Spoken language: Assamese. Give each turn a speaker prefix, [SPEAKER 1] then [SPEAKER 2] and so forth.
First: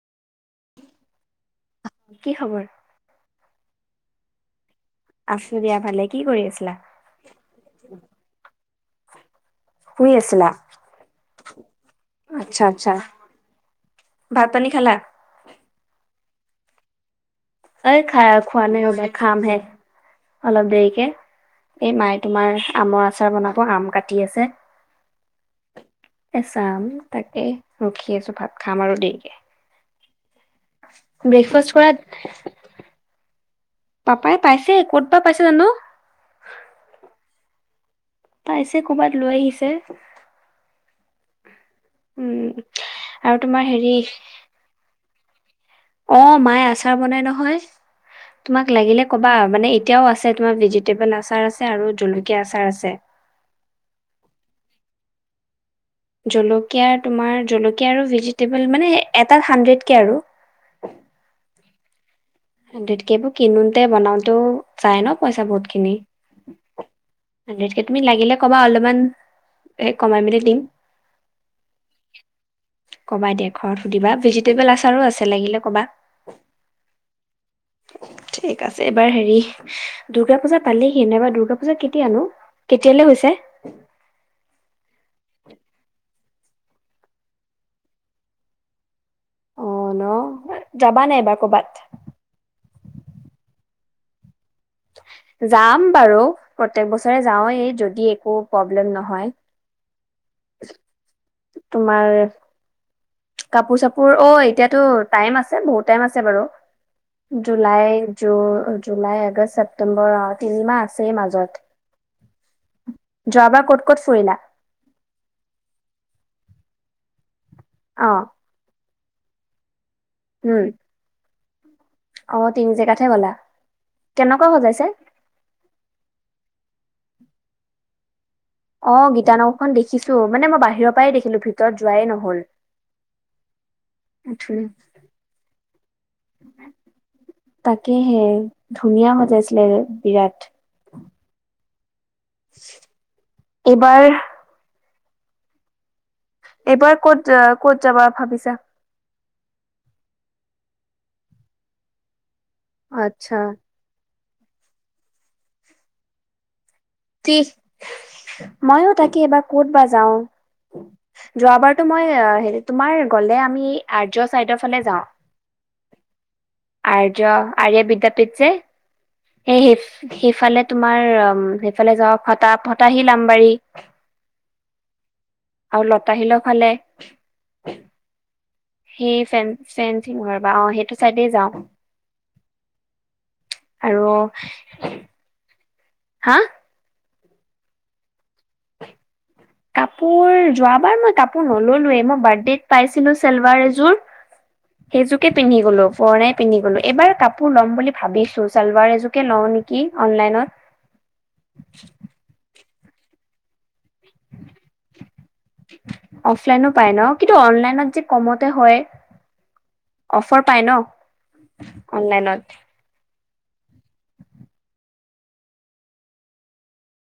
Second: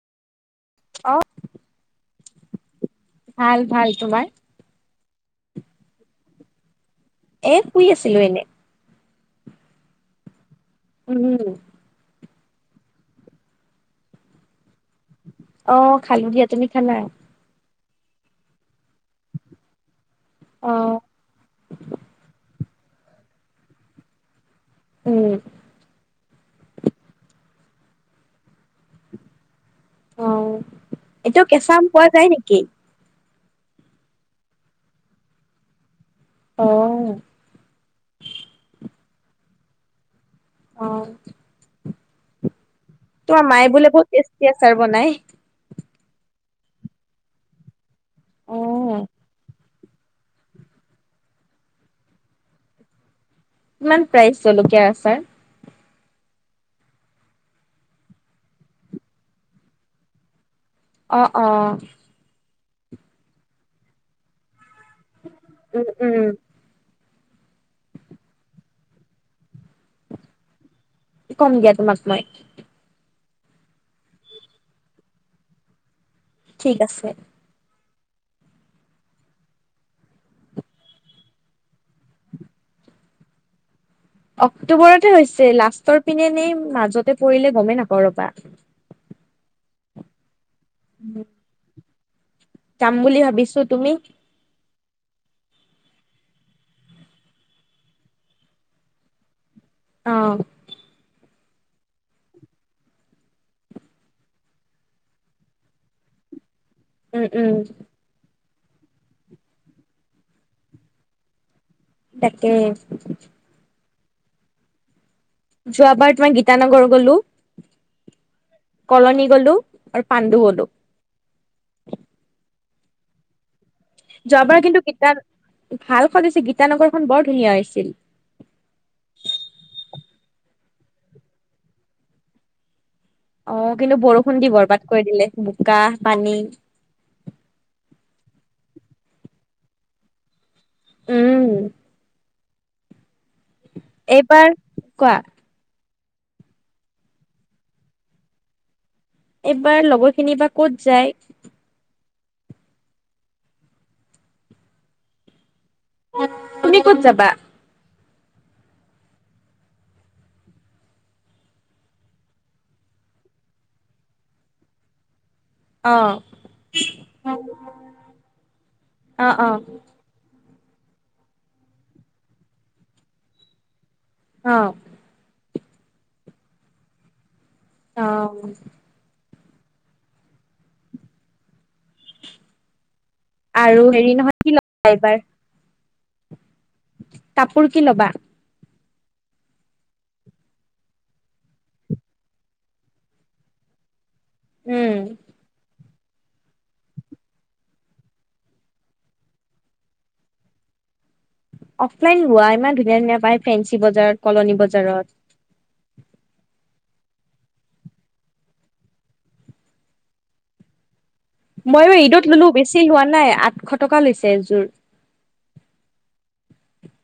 [SPEAKER 1] অ'
[SPEAKER 2] কি খবৰ?
[SPEAKER 1] ভাল, ভাল, তোমাৰ?
[SPEAKER 2] আছোঁ দিয়া ভালে, কি কৰি আছিলা?
[SPEAKER 1] এ, শুই আছিলো এনে।
[SPEAKER 2] শুই আছিলা?
[SPEAKER 1] উম।
[SPEAKER 2] আচ্ছা, আচ্ছা। ভাত-পানী খালা?
[SPEAKER 1] অ', খালি দিয়া। তুমি খালা?
[SPEAKER 2] অই খা-খোৱা নাই ৰবা, খাম হে।
[SPEAKER 1] অ
[SPEAKER 2] অলপ দেৰিকে, এই মায়ে তোমাৰ আমৰ আচাৰ বনাব, আম কাটি আছে।
[SPEAKER 1] উম।
[SPEAKER 2] কেঁচা আম। তাকে ৰখি আছোঁ ভাত খাম আৰু দেৰিকে।
[SPEAKER 1] অ', এটো
[SPEAKER 2] ব্ৰেকফাষ্ট
[SPEAKER 1] কেঁচা আম
[SPEAKER 2] কৰাত
[SPEAKER 1] পোৱা যায় নেকি?
[SPEAKER 2] পাপাই পাইছে ক'ত বা পাইছে জানো।
[SPEAKER 1] অ
[SPEAKER 2] পাইছে ক'ত। ক'ৰবাত লৈ আহিছে।
[SPEAKER 1] অহ।
[SPEAKER 2] উম। আৰু
[SPEAKER 1] তোমাৰ মায়ে বোলে
[SPEAKER 2] হেৰি
[SPEAKER 1] বহুত টেষ্টি আচাৰ বনাই? [inaudible]
[SPEAKER 2] অ মায়ে আচাৰ বনাই নহয়।
[SPEAKER 1] অ
[SPEAKER 2] তোমাক লাগিলে কবা মানে এ।। এতিয়াও আছে। তোমাৰ ভেজিটেবল আচাৰ আছে আৰু জলকীয়া আচাৰ আছে।
[SPEAKER 1] কিমান প্ৰাইজ জলকীয়াৰ আচাৰ?
[SPEAKER 2] জলকীয়া তোমাৰ জলকীয়া আৰু ভেজিটেবল মানে এটাত হাণ্ড্ৰেডকে আৰু।
[SPEAKER 1] অহ অহ।
[SPEAKER 2] বস্তু বোৰ কিনোতে বনাওঁটেও। জাই ন? পইচা বহুত
[SPEAKER 1] উম
[SPEAKER 2] খিনি।
[SPEAKER 1] উম
[SPEAKER 2] গোটেই খিনি লাগিলে কবা অলপ মান কমাই মেলি দিম।
[SPEAKER 1] কম দিয়া তোমাক মই
[SPEAKER 2] কবা দেই ঘৰত সুধিবা ভেজিটেবল আচাৰো আছে। লাগিলে কবা?
[SPEAKER 1] ঠিক আছে।
[SPEAKER 2] ঠিক আছে এবাৰ হেৰি দুৰ্গা পূজা পালেহি নাইবা দুূৰ্গা পূজা কেতিয়া নো? কেতিয়ালৈ হৈছে।
[SPEAKER 1] অক্টোবৰতে হৈছে লাষ্টৰ পিনেনে মাজতে পৰিলে গমেই নাপাওঁ। ৰবা
[SPEAKER 2] অ ন? যাবা নাই? এই বাৰ ক'ৰবাত
[SPEAKER 1] যাম বুলি ভাবিছোঁ তুমি?
[SPEAKER 2] যাম বাৰু প্ৰত্যেক বছৰে যাওঁৱেই যদি একো প্ৰব্লেম নহয়।
[SPEAKER 1] অহ।
[SPEAKER 2] তোমাৰ।। কাপোৰ চাপোৰ অ এতিয়াতো টাইম আছে। বহুত টাইম আছে বাৰু
[SPEAKER 1] উম উম
[SPEAKER 2] জুুলাই জু।। জুলাই, আগষ্ট, চেপ্তেম্বৰ আৰু তিনি মাহ আছেই মাজত।
[SPEAKER 1] এাকে
[SPEAKER 2] ত শুিলা
[SPEAKER 1] যোৱ বাৰত তোমই গীতানগৰ গলো
[SPEAKER 2] অ
[SPEAKER 1] কলনী গ'লো আৰু পাণ্ডু
[SPEAKER 2] উম
[SPEAKER 1] হলো
[SPEAKER 2] অ তিনি জেগঠে ব'লা
[SPEAKER 1] যোৱাবাৰ কিন্তু গীতা ভাল সজছে গীতানগৰ বৰ ধুনীয়া হৈছিল
[SPEAKER 2] অ গীতা নৌখন দেখিছো মানে মই বাহিৰৰ পৰাই দেখিলো ভিতৰত যোৱাই নহল
[SPEAKER 1] অ কিন্তু বৰষুণ দি
[SPEAKER 2] আথুৰি।
[SPEAKER 1] বৰবাত কৰি দিলে বোকা পানী
[SPEAKER 2] সে ধুনীয়া মজাইছিলে আৰু বিৰাট
[SPEAKER 1] উম
[SPEAKER 2] [unintelligible] এইবাৰ
[SPEAKER 1] কোৱা
[SPEAKER 2] এইবাৰ ক'ত যা ক'ত যাবা ভাবিছা
[SPEAKER 1] এইবাৰ লগৰ খিনি বা ক'ত যায়
[SPEAKER 2] আচ্ছা
[SPEAKER 1] তুমি ক'ত যাবা
[SPEAKER 2] মই তাকে এইবাৰ ক'ত বা যাওঁ যোৱাবাৰতো মই হেৰি তোমাৰ গ'লে আমি আৰ্য চাইদৰ ফালে যাওঁ
[SPEAKER 1] অ
[SPEAKER 2] আৰ্য আয় বিদ্যাপীঠ যে
[SPEAKER 1] অ অ
[SPEAKER 2] সেই
[SPEAKER 1] অ
[SPEAKER 2] স সিফালে তোমাৰ আমম হেটো সেফালে যাওঁ ফটা ফতাহিল আমবাৰী
[SPEAKER 1] অ
[SPEAKER 2] আৰু লতা শিলৰ ফালে
[SPEAKER 1] অ
[SPEAKER 2] সেই ফেন ফৰেনচিক ৰবা অ সেইটো চাইডে যাওঁ
[SPEAKER 1] আৰু হেৰি নহয় কি ললা এইবাৰ
[SPEAKER 2] হা
[SPEAKER 1] কাপোৰ কি ল'বা
[SPEAKER 2] কাপোৰ যোৱাবাৰ মই কাপোৰ নললোৱে মই বাৰ্থডেত পাইছিলো চালৱাৰ এযোৰ
[SPEAKER 1] উম
[SPEAKER 2] সেইযোকে পিন্ধি গলো পুৰনাই পিন্ধি গলো এইবাৰ কাপোৰ ল'ম বুলি ভাবিছো চালৱাৰ এজোৰকে লওঁ নিকি অনলাইনত
[SPEAKER 1] অফলাইন লোৱা ইমান ধু ধুনীয়া ধুনীয়া পাই ফেনচি বজাৰত কলনী বজাৰত
[SPEAKER 2] পায় ন কিন্তু অনলাইনত যে কমতে হয় অফাৰ পায় ন
[SPEAKER 1] মই ঈদত
[SPEAKER 2] অনলাইনত
[SPEAKER 1] ল'লো বেছি লোৱা নাই। আঠশ টকা লৈছে এযোৰ।